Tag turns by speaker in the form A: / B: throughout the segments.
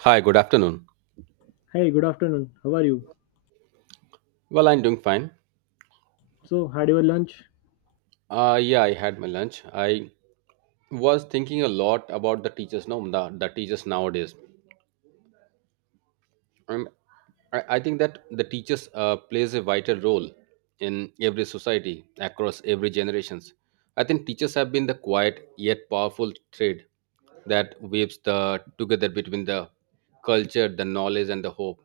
A: Hi, good afternoon.
B: Hey, good afternoon. How are you?
A: Well, I'm doing fine.
B: So, had your lunch?
A: Yeah, I had my lunch. I was thinking a lot about the teachers, no, the teachers nowadays. Um, I think that the teachers plays a vital role in every society across every generations. I think teachers have been the quiet yet powerful thread that weaves the together between the culture, the knowledge, and the hope.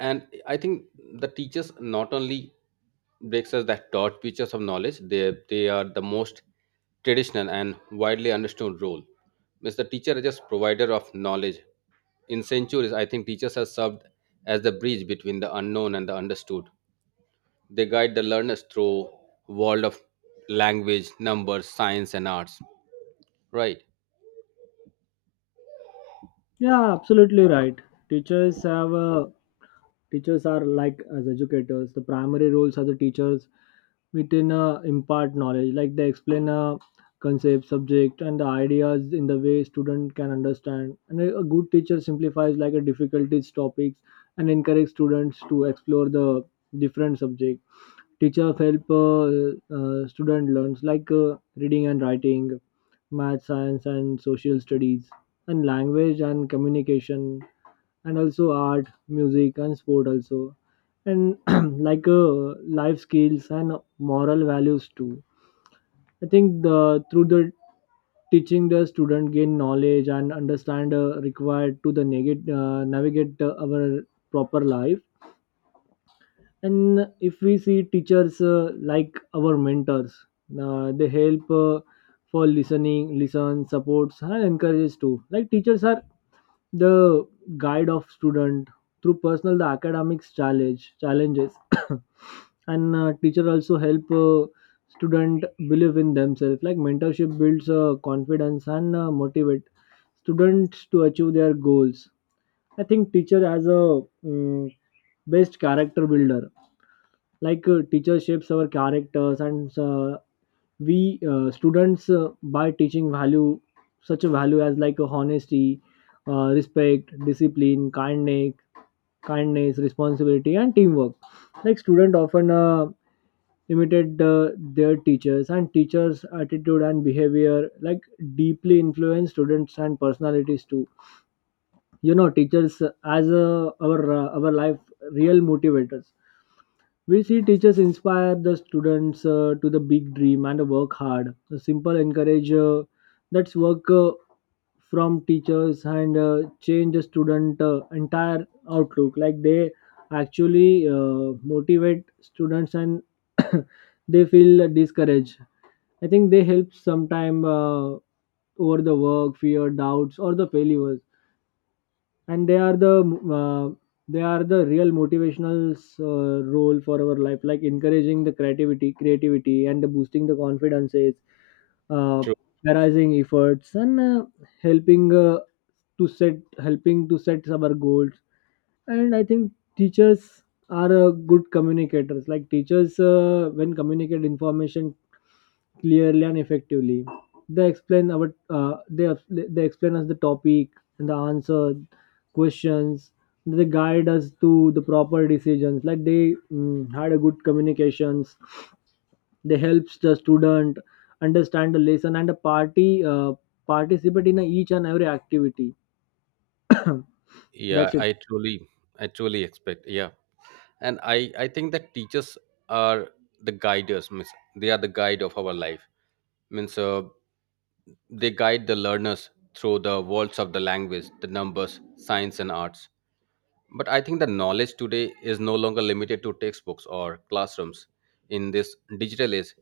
A: And I think the teachers not only breaks us that taught teachers of knowledge, they are the most traditional and widely understood role means the teacher is just provider of knowledge. In centuries, I think teachers have served as the bridge between the unknown and the understood. They guide the learners through world of language, numbers, science, and arts, right?
B: Yeah, absolutely right. Teachers have teachers are like as educators. The primary roles as the teachers within impart knowledge, like they explain a concept, subject, and the ideas in the way student can understand. And a good teacher simplifies like a difficulties topics and encourage students to explore the different subject. Teacher help student learns like reading and writing, math, science, and social studies, and language and communication, and also art, music, and sport also. And like life skills and moral values too. I think the through the teaching, the student gain knowledge and understand required to the navigate, our proper life. And if we see teachers like our mentors, they help for listen supports and encourages too. Like teachers are the guide of student through personal the academics challenges and teacher also help student believe in themselves, like mentorship builds confidence and motivate students to achieve their goals. I think teacher as a best character builder. Like teacher shapes our characters, and we students by teaching value, such a value as like honesty, respect, discipline, kindness, responsibility, and teamwork. Like student often imitate their teachers, and teachers attitude and behavior like deeply influence students and personalities too. You know teachers as our life real motivators. We see teachers inspire the students to the big dream and work hard. A simple encourage that's work from teachers and change the student entire outlook. Like they actually motivate students and they feel discouraged. I think they help sometime over the work, fear, doubts, or the failures, and they are the uh, real motivational role for our life, like encouraging the creativity and the boosting the confidences, uh,
A: True.
B: prioritizing efforts, and helping to set our goals. And I think teachers are good communicators. Like teachers, when communicate information clearly and effectively, they explain our they explain us the topic and the answer questions. They guide us to the proper decisions. Like they had a good communications. They helps the student understand the lesson and the party participate in each and every activity.
A: Yeah,
B: That's it.
A: I truly, I truly expect, yeah. And I think that teachers are the guiders means they are the guide of our life means they guide the learners through the worlds of the language, the numbers, science, and arts. But I think the knowledge today is no longer limited to textbooks or classrooms. In this digital age,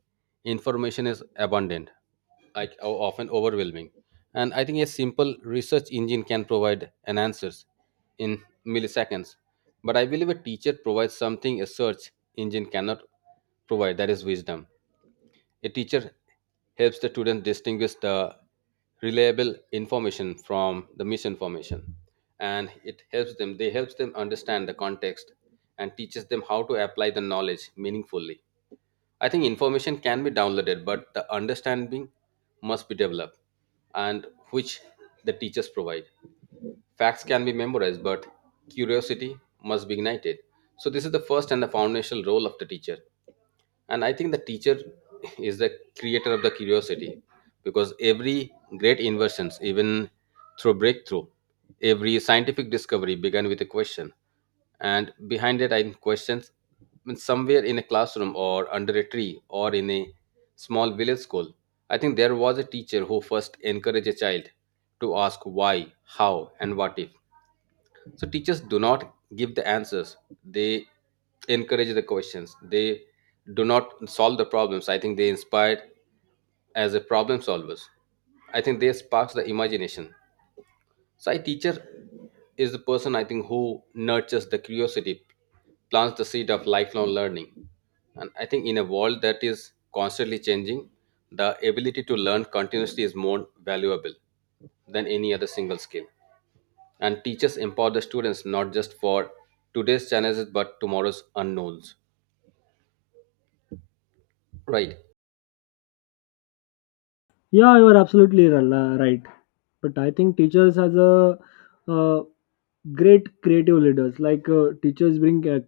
A: information is abundant, like often overwhelming. And I think a simple research engine can provide an answers in milliseconds. But I believe a teacher provides something a search engine cannot provide, that is wisdom. A teacher helps the student distinguish the reliable information from the misinformation, and it helps them, they helps them understand the context and teaches them how to apply the knowledge meaningfully. I think information can be downloaded, but the understanding must be developed, and which the teachers provide. Facts can be memorized, but curiosity must be ignited. So, this is the first and the foundational role of the teacher. And I think the teacher is the creator of the curiosity, because every great inventions, even through breakthrough, every scientific discovery began with a question. And behind it, I think questions mean, somewhere in a classroom or under a tree or in a small village school, I think there was a teacher who first encouraged a child to ask why, how, and what if. So teachers do not give the answers, they encourage the questions. They do not solve the problems, I think they inspired as a problem solvers. I think they sparks the imagination. So a teacher is the person, I think, who nurtures the curiosity, plants the seed of lifelong learning. And I think in a world that is constantly changing, the ability to learn continuously is more valuable than any other single skill. And teachers empower the students not just for today's challenges but tomorrow's unknowns, right?
B: Yeah, you are absolutely right. But I think teachers as a uh, great creative leaders. Like teachers bring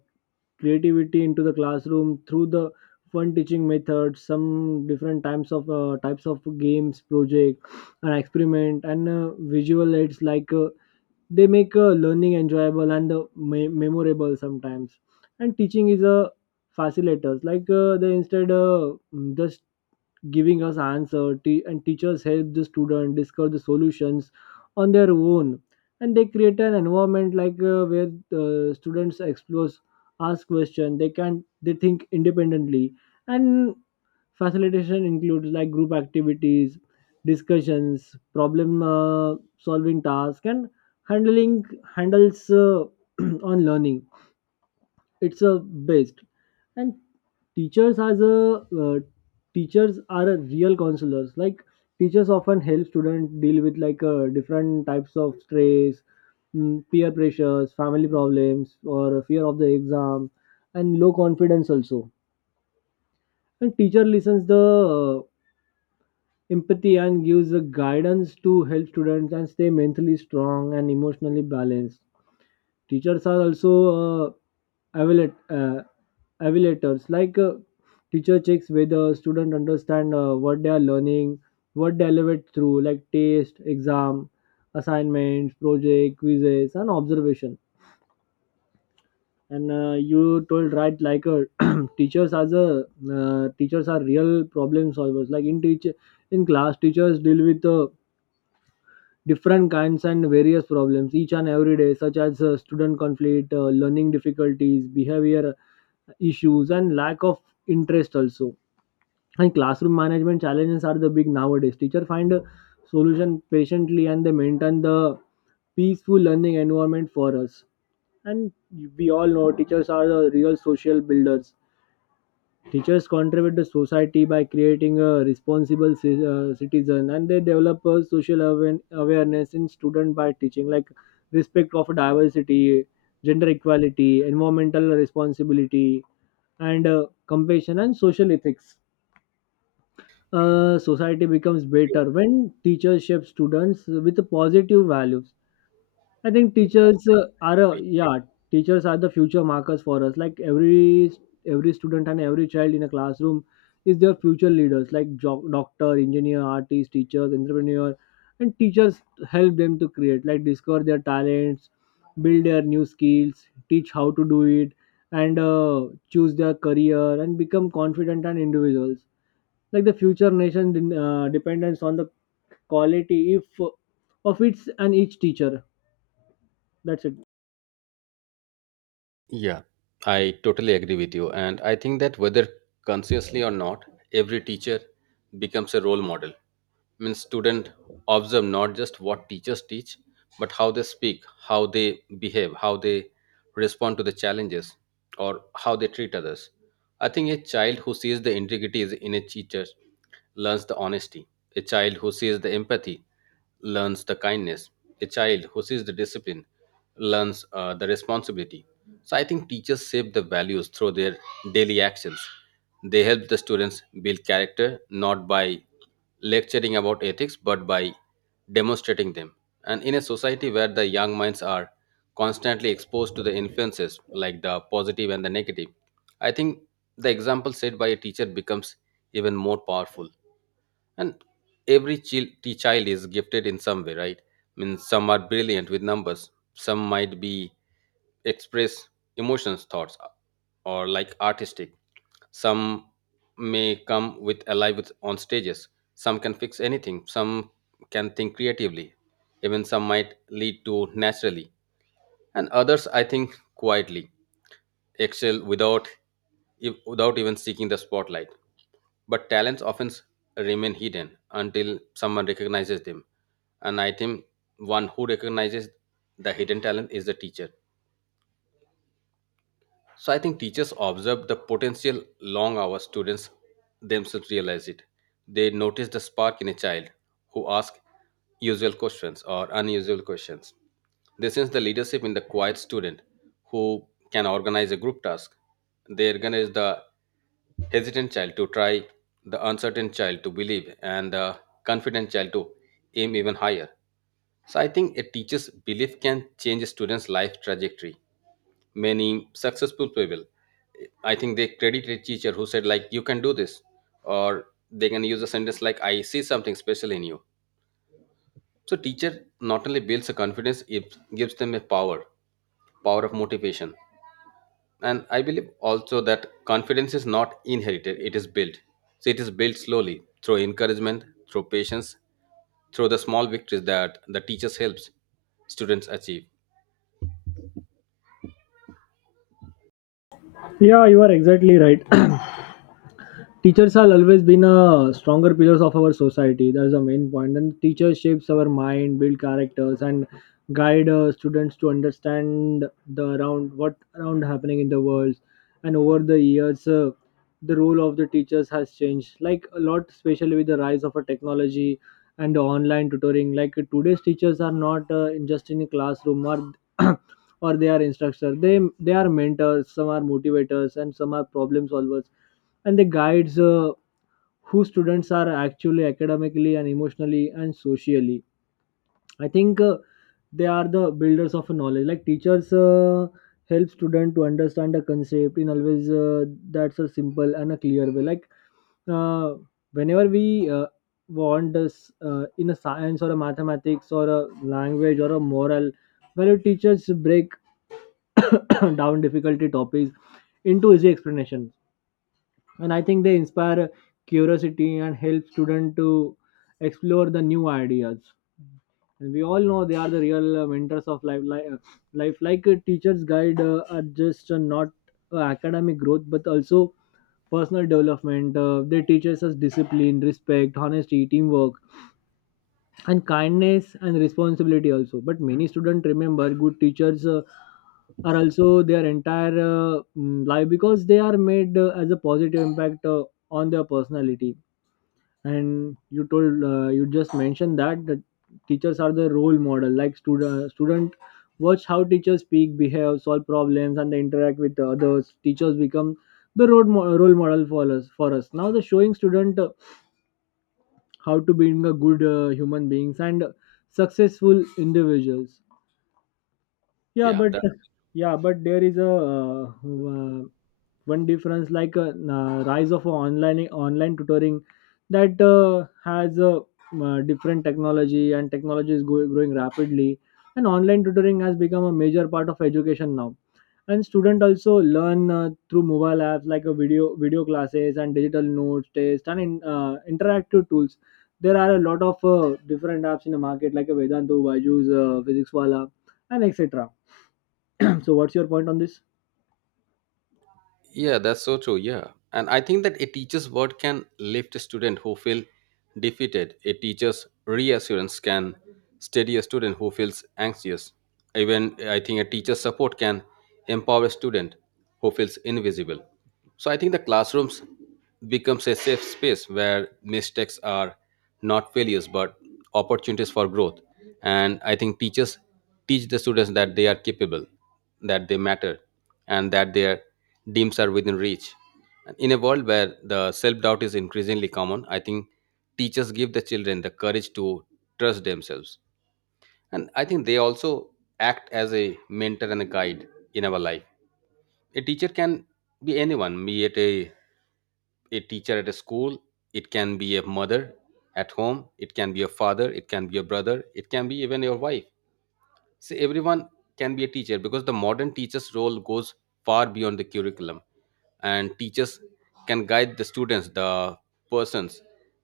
B: creativity into the classroom through the fun teaching methods, some different types of games, project, and experiment, and visual aids. Like they make learning enjoyable and memorable sometimes. And teaching is a facilitators. Like they instead just giving us answer, and teachers help the student discover the solutions on their own. And they create an environment like where the students explore, ask questions, they can they think independently. And facilitation includes like group activities, discussions, problem solving task, and handling handles on learning, it's a based. And teachers as a teachers are a real counselors. Like teachers often help students deal with like different types of stress, peer pressures, family problems, or fear of the exam, and low confidence also. And teacher listens the uh, empathy and gives the guidance to help students and stay mentally strong and emotionally balanced. Teachers are also uh, evaluate, uh, evaluators. Like teacher checks whether student understand what they are learning, what they elevate through, like test, exam, assignments, project, quizzes, and observation. And you told right, like teachers as a teachers are real problem solvers. Like in class, teachers deal with different kinds and various problems each and every day, such as student conflict, learning difficulties, behavior issues, and lack of interest also. And classroom management challenges are the big nowadays. Teacher find a solution patiently, and they maintain the peaceful learning environment for us. And we all know teachers are the real social builders. Teachers contribute to society by creating a responsible citizen, and they develop a social awareness in students by teaching like respect of diversity, gender equality, environmental responsibility, and compassion and social ethics. Society becomes better when teachers shape students with positive values. I think
A: True.
B: teachers are a, yeah, teachers are the future markers for us. Like every student and every child in a classroom is their future leaders, like doctor, engineer, artist, teachers, entrepreneur, and teachers help them to create, like discover their talents, build their new skills, teach how to do it, and choose their career and become confident and individuals. Like the future nation depends on the quality if of its and each teacher. That's it.
A: Yeah, I totally agree with you. And I think that whether consciously or not, every teacher becomes a role model means student observe not just what teachers teach, but how they speak, how they behave, how they respond to the challenges, or how they treat others. I think a child who sees the integrity is in a teacher learns the honesty. A child who sees the empathy learns the kindness. A child who sees the discipline learns the responsibility. So I think teachers shape the values through their daily actions. They help the students build character not by lecturing about ethics but by demonstrating them. And in a society where the young minds are constantly exposed to the influences like the positive and the negative, I think the example set by a teacher becomes even more powerful. And every child is gifted in some way, right? I mean, some are brilliant with numbers, some might be express emotions, thoughts, or like artistic. Some may come with alive with on stages. Some can fix anything. Some can think creatively. Even some might lead to naturally, and others, I think, quietly excel without without even seeking the spotlight. But talents often remain hidden until someone recognizes them. And I think one who recognizes the hidden talent is the teacher. So I think teachers observe the potential long hours students themselves realize it. They notice the spark in a child who asks usual questions or unusual questions. They sense the leadership in the quiet student who can organize a group task. They organize the hesitant child to try, the uncertain child to believe, and the confident child to aim even higher. So I think a teacher's belief can change a student's life trajectory. Many successful people, I think they credit a teacher who said like you can do this, or they can use a sentence like I see something special in you. So teacher not only builds a confidence, it gives them a power, power of motivation. And I believe also that confidence is not inherited, it is built. So it is built slowly through encouragement, through patience, through the small victories that the teachers helps students achieve.
B: Yeah, you are exactly right. Teachers have always been a stronger pillars of our society. That's the main point. And teacher shapes our mind, build characters, and guide students to understand the around what around happening in the world. And over the years, the role of the teachers has changed like a lot, especially with the rise of a technology and the online tutoring. Like today's teachers are not just in a classroom or or they are instructors. They are mentors. Some are motivators, and some are problem solvers, and they guides who students are actually academically and emotionally and socially. I think they are the builders of knowledge. Like teachers help student to understand a concept in always that's a simple and a clear way, like uh, whenever we want us in a science or a mathematics or a language or a moral, where teachers break down difficulty topics into easy explanation. And I think they inspire curiosity and help students to explore the new ideas. And we all know they are the real mentors of life, like a teacher's guide are just not academic growth but also personal development. Uh, they teach us discipline, respect, honesty, teamwork, and kindness, and responsibility also. But many students remember good teachers are also their entire life because they are made as a positive impact on their personality. And you told you just mentioned that the teachers are the role model. Like student watch how teachers speak, behave, solve problems, and they interact with others. Teachers become the role model for us now, the showing student how to being a good human beings and successful individuals. Yeah,
A: Yeah.
B: but yeah, but there is a uh, one difference, like rise of online tutoring. That has a different technology, and technology is growing rapidly. And online tutoring has become a major part of education now. And student also learn through mobile apps like a video classes and digital notes test and in, interactive tools. There are a lot of different apps in the market, like a Vedantu, Byju's, Physics Wala, and etc. So what's your point on this?
A: Yeah, that's so true. Yeah. And I think that a teacher's word can lift a student who feel defeated. A teacher's reassurance can steady a student who feels anxious. Even I think a teacher's support can empower a student who feels invisible. So I think the classrooms becomes a safe space where mistakes are not failures but opportunities for growth. And I think teachers teach the students that they are capable, that they matter, and that their dreams are within reach. And in a world where the self doubt is increasingly common, I think teachers give the children the courage to trust themselves. And I think they also act as a mentor and a guide in our life. A teacher can be anyone, be it a teacher at a school, it can be a mother at home, it can be a father, it can be a brother, it can be even your wife. See, everyone can be a teacher because the modern teacher's role goes far beyond the curriculum, and teachers can guide the students, the persons,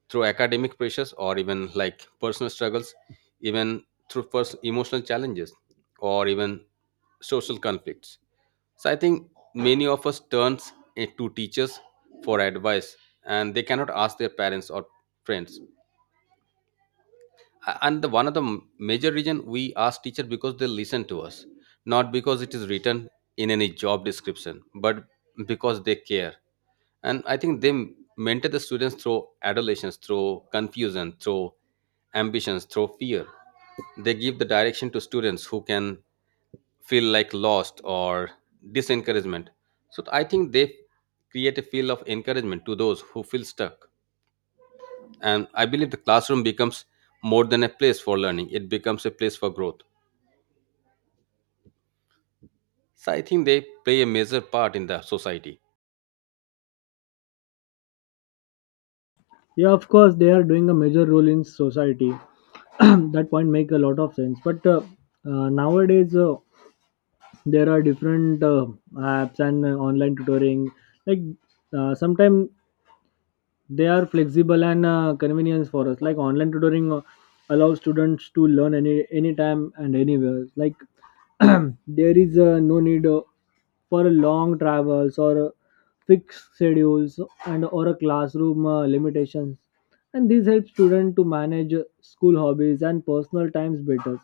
A: through academic pressures or even like personal struggles, even through first emotional challenges or even social conflicts. So I think many of us turns to teachers for advice, and they cannot ask their parents or friends. And the one of the major reason we ask teacher because they listen to us, not because it is written in any job description, but because they care. And I think they mentor the students through adolescence, through confusion, through ambitions, through fear. They give the direction to students who can feel like lost or disencouragement. So I think they create a feel of encouragement to those who feel stuck. And I believe the classroom becomes more than a place for learning, it becomes a place for growth. So I think they play a major part in the society.
B: Yeah, of course they are doing a major role in society. That point make a lot of sense, but nowadays there are different apps and online tutoring. Like sometimes they are flexible and convenience for us. Like online tutoring allows students to learn anytime and anywhere, like there is no need for long travels or fixed schedules and or a classroom limitations. And this helps students to manage school, hobbies, and personal times better.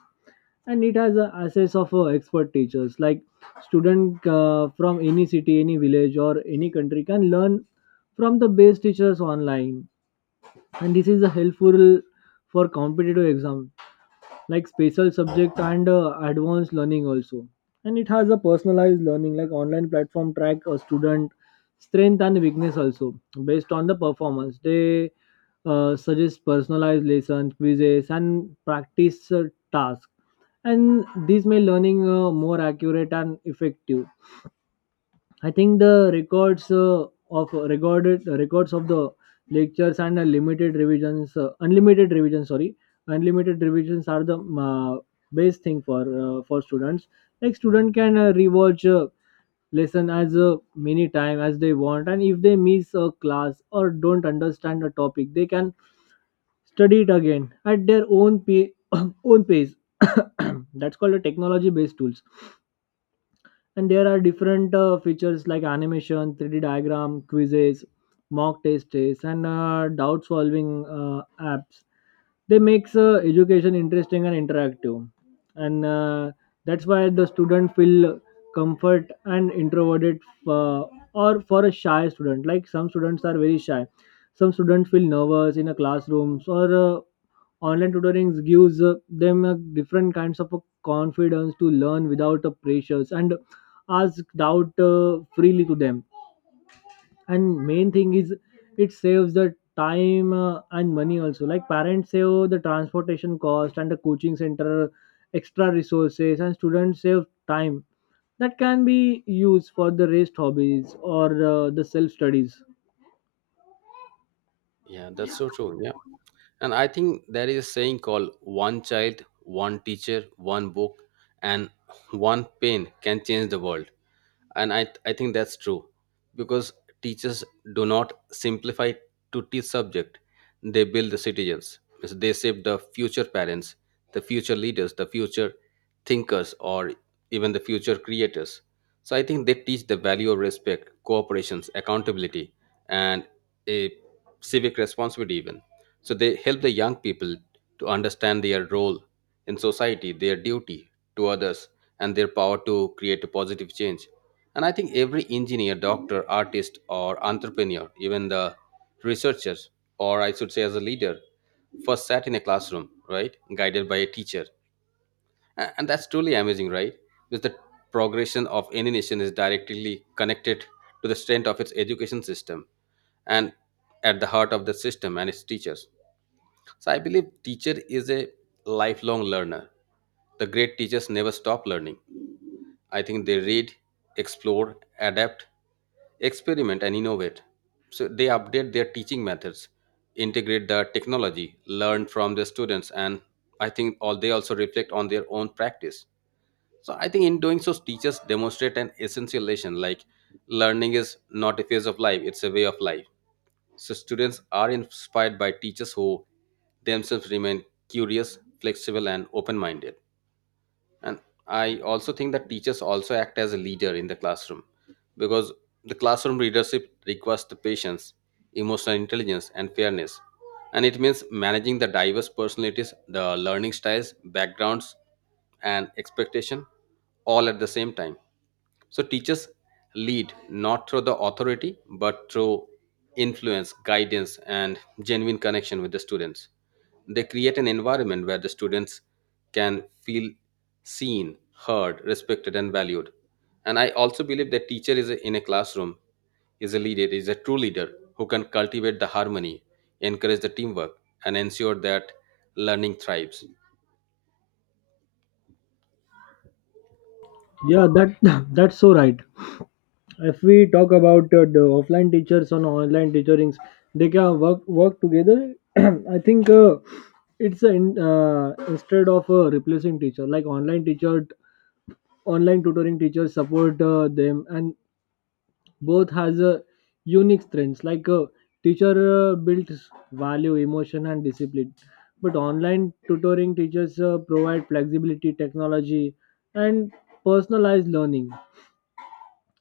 B: And it has a access of expert teachers. Like student from any city, any village, or any country can learn from the best teachers online. And this is helpful for competitive exam, like special subject and advanced learning also. And it has a personalized learning, like online platform track a student strength and weakness also. Based on the performance, they suggest personalized lessons, quizzes, and practice tasks. And these make learning more accurate and effective. I think the records of the lectures, and unlimited revisions, sorry, unlimited revisions are the best thing for students. Like student can rewatch lesson as many time as they want, and if they miss a class or don't understand a topic, they can study it again at their own pace. That's called a technology based tools, and there are different features like animation 3d diagram quizzes mock tests and doubt solving apps. They makes education interesting and interactive, and that's why the student feel comfort and introverted, uh, or for a shy student. Like some students are very shy, some students feel nervous in a classrooms, or online tutoring gives them a different kinds of a confidence to learn without a pressures and asked out freely to them. And main thing is it saves the time and money also, like parents save the transportation cost and the coaching center extra resources, and students save time that can be used for the rest hobbies or the self studies.
A: Yeah, that's so true. Yeah. And I think there is a saying called one child, one teacher, one book, and one pen can change the world. And I think that's true because teachers do not simplify to teach subject. They build the citizens. Means they shape the future parents, the future leaders, the future thinkers, or even the future creators. So I think they teach the value of respect, cooperations, accountability, and a civic responsibility even. So they help the young people to understand their role in society, their duty to others, and their power to create a positive change. And I think every engineer, doctor, artist, or entrepreneur, even the researchers, or I should say as a leader, first sat in a classroom, right, guided by a teacher. And that's truly amazing, right? Because the progression of any nation is directly connected to the strength of its education system, and at the heart of the system and its teachers. So I believe teacher is a lifelong learner. The great teachers never stop learning. I think they read, explore, adapt, experiment, and innovate. So they update their teaching methods, integrate the technology, learn from their students, and I think all they also reflect on their own practice. So I think in doing so, teachers demonstrate an essential lesson like learning is not a phase of life, it's a way of life. So students are inspired by teachers who themselves remain curious, flexible, and open minded. And I also think that teachers also act as a leader in the classroom because the classroom leadership requires the patience, emotional intelligence, and fairness. And it means managing the diverse personalities, the learning styles, backgrounds, and expectation all at the same time. So teachers lead not through the authority, but through influence, guidance, and genuine connection with the students. They create an environment where the students can feel seen, heard, respected, and valued. And I also believe that teacher is a, in a classroom is a leader, is a true leader who can cultivate the harmony, encourage the teamwork, and ensure that learning thrives.
B: Yeah, that that's so right. If we talk about the offline teachers and online teachings, they can work together. I think it's instead of replacing teacher. Like online teacher, online tutoring teachers support them, and both has a unique strengths. Like teacher builds value emotion and discipline, but online tutoring teachers provide flexibility technology and personalized learning.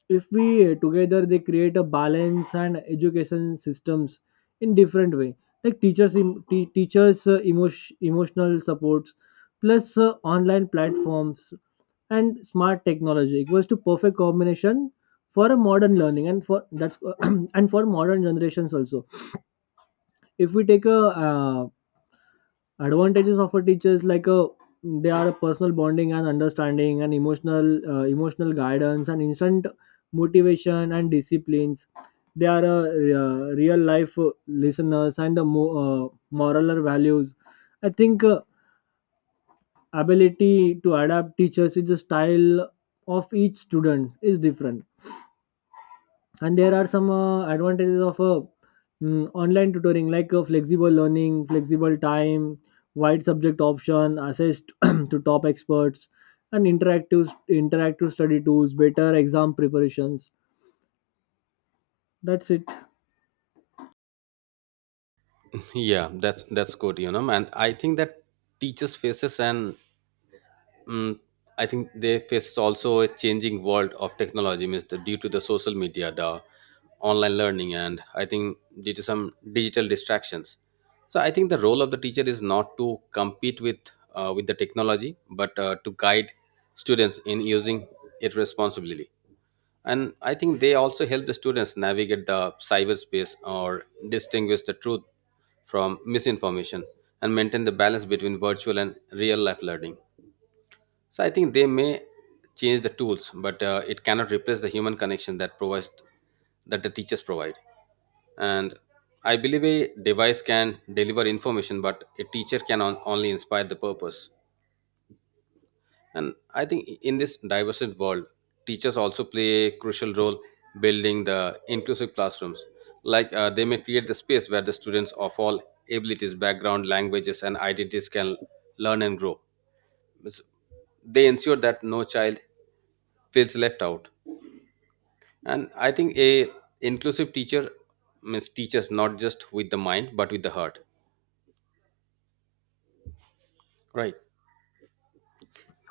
B: If we together, they create a balance and education systems in different way. Like teachers emotion, emotional supports plus online platforms and smart technology equals to perfect combination for a modern learning, and for that's and for modern generations also. If we take a advantages of a teacher is like a, they are a personal bonding and understanding and emotional guidance and instant motivation and disciplines. They are real life listeners and the moral or values. I think ability to adapt teachers is the style of each student is different. And there are some advantages of online tutoring, like flexible learning, flexible time, wide subject option, access to top experts, and interactive study tools, better exam preparations. That's it.
A: Yeah, that's good, you know. And I think that teachers faces an— Mm, I think they face also a changing world of technology, means the, due to the social media, the online learning, and I think due to some digital distractions. So I think the role of the teacher is not to compete with the technology, but to guide students in using it responsibly. And I think they also help the students navigate the cyberspace or distinguish the truth from misinformation and maintain the balance between virtual and real life learning. So I think they may change the tools, but it cannot replace the human connection that provides that the teachers provide. And I believe a device can deliver information, but a teacher can only inspire the purpose. And I think in this diverse world, teachers also play a crucial role building the inclusive classrooms. Like they may create the space where the students of all abilities, background, languages, and identities can learn and grow. It's- They ensure that no child feels left out. And I think a inclusive teacher means teachers not just with the mind but with the heart, right?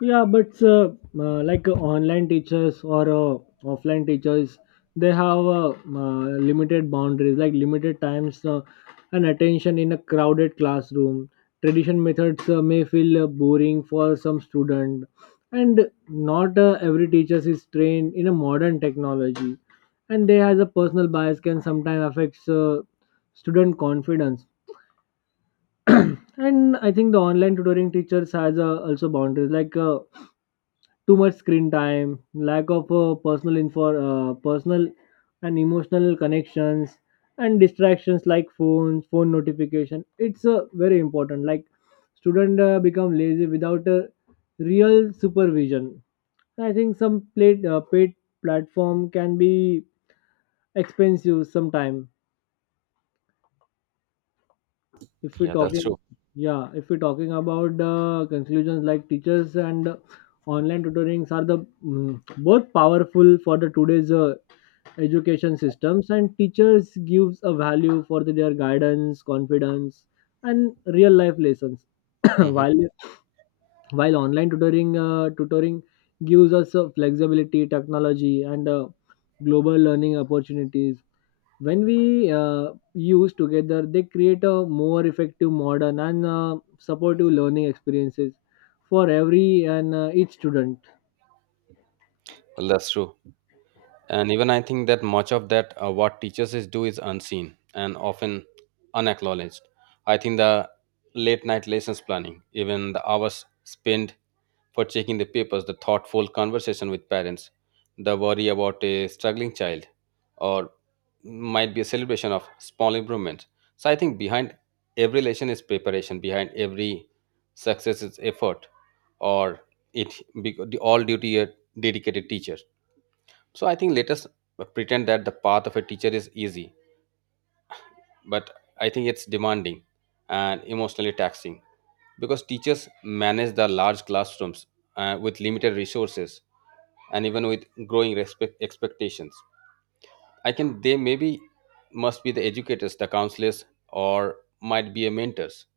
B: Yeah, but like online teachers or offline teachers, they have limited boundaries, like limited times and attention in a crowded classroom. Tradition methods may feel boring for some student, and not every teacher is trained in a modern technology, and they has a personal bias can sometimes affects student confidence. And I think the online tutoring teachers has also boundaries, like too much screen time, lack of personal and emotional connections, and distractions like phone notification. It's very important, like student become lazy without a real supervision. I think some paid platform can be expensive sometime. If we're
A: Yeah, that's
B: talking,
A: true.
B: yeah, if we're talking about the conclusions, like teachers and online tutorings are the, mm, both powerful for the today's education systems. And teachers gives a value for the, their guidance, confidence and real life lessons,
A: Hmm.
B: while online tutoring gives us flexibility, technology, and global learning opportunities. When we use together, they create a more effective, modern, and supportive learning experiences for every and each student.
A: Well, that's true. And even I think that much of that what teachers is do is unseen and often unacknowledged. I think the late night lessons planning, even the hours spent for checking the papers, the thoughtful conversation with parents, the worry about a struggling child, or might be a celebration of small improvements. So I think behind every lesson is preparation, behind every success is effort, or it all duty a dedicated teacher. So I think let us pretend that the path of a teacher is easy, but I think it's demanding and emotionally taxing because teachers manage the large classrooms with limited resources and even with growing respect expectations. I can they maybe must be the educators, the counselors, or might be a mentors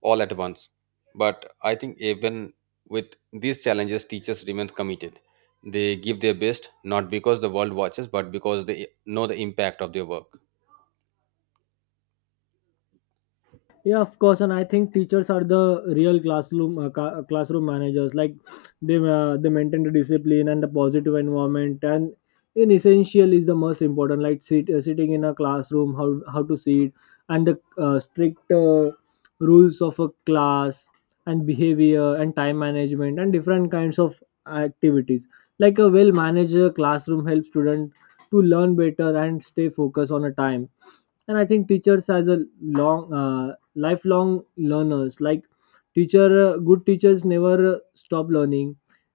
A: all at once. But I think even with these challenges, teachers remain committed. They give their best, not because the world watches, but because they know the impact of their work.
B: Yeah, of course. And I think teachers are the real classroom classroom managers. Like they maintain the discipline and the positive environment, and in essential is the most important, like sitting in a classroom, how to sit, and the strict rules of a class and behavior and time management and different kinds of activities. Like a well managed classroom helps students to learn better and stay focused on a time. And I think teachers has a long lifelong learners. Like teacher good teachers never stop learning.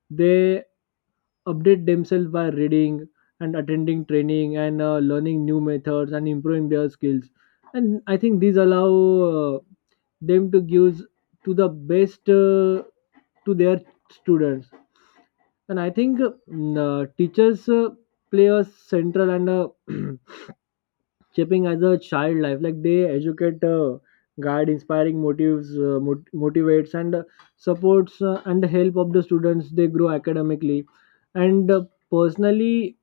B: They update themselves by reading and attending training and learning new methods and improving their skills. And I think these allow uh, them to give to the best to their students. And I think teachers play a central and a shaping as a child life. Like they educate, guide, inspiring, motivates, and supports, and help of the students they grow academically and personally.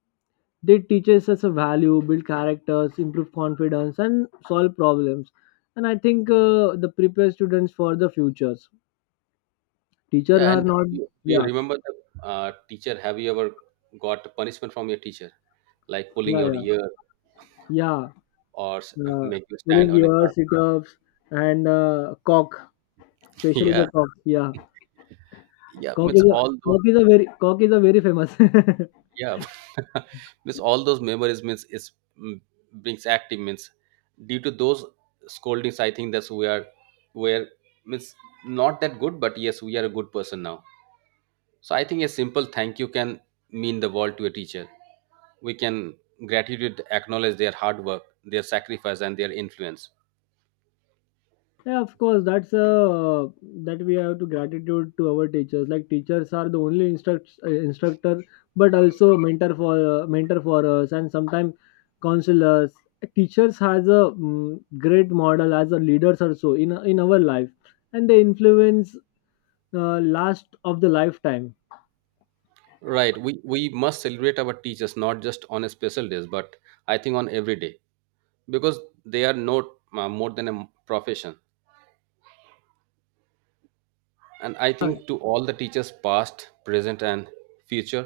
B: They teaches us a value, build characters, improve confidence, and solve problems. And I think the prepare students for the futures. Teachers
A: Yeah,
B: are
A: and
B: not.
A: do you
B: Yeah,
A: remember the teacher? Have you ever got punishment from your teacher, like pulling
B: yeah.
A: your
B: Yeah.
A: ear
B: Yeah.
A: or
B: uh,
A: make you stand
B: Pulling
A: on a
B: your
A: class?
B: sit-ups and cock, especially
A: Yeah,
B: the cock, yeah.
A: yeah.
B: Coke
A: It's
B: is a
A: all those—
B: Coke is a very famous.
A: Yeah. Means all those memories means it's, mm, brings active means due to those scoldings. I think that's we are where means not that good, but yes, we are a good person now. So I think a simple thank you can mean the world to a teacher. We can gratitude acknowledge their hard work, their sacrifice, and their influence.
B: Yeah, of course. That's uh, that we have to gratitude to our teachers. Like teachers are the only instructor, but also mentor for us, and sometimes counselors. Teachers has a, mm, great model as a leaders also in our life, and they influence last of the lifetime.
A: Right. We must celebrate our teachers not just on a special days, but I think on every day because they are not more than a profession. And I think to all the teachers past present and future,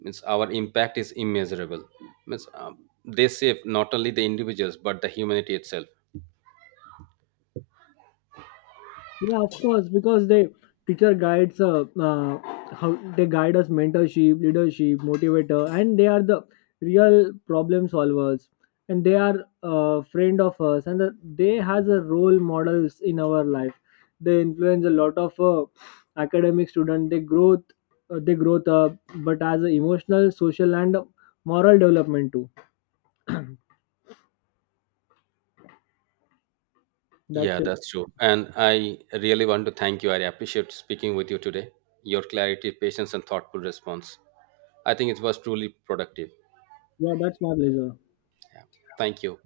A: means our impact is immeasurable, means they save not only the individuals but the humanity itself.
B: Yeah, of course, because they teacher guides how they guide us: mentorship, leadership, motivator, and they are the real problem solvers, and they are a friend of us, and they has a role models in our life. They influence a lot of academic student. They growth up, but as a emotional, social, and moral development too.
A: Yeah,
B: That's it.
A: that's true, and I really want to thank you. I appreciate speaking with you today. Your clarity, patience and thoughtful response, I think it was truly productive.
B: Yeah, that's my pleasure.
A: Thank you.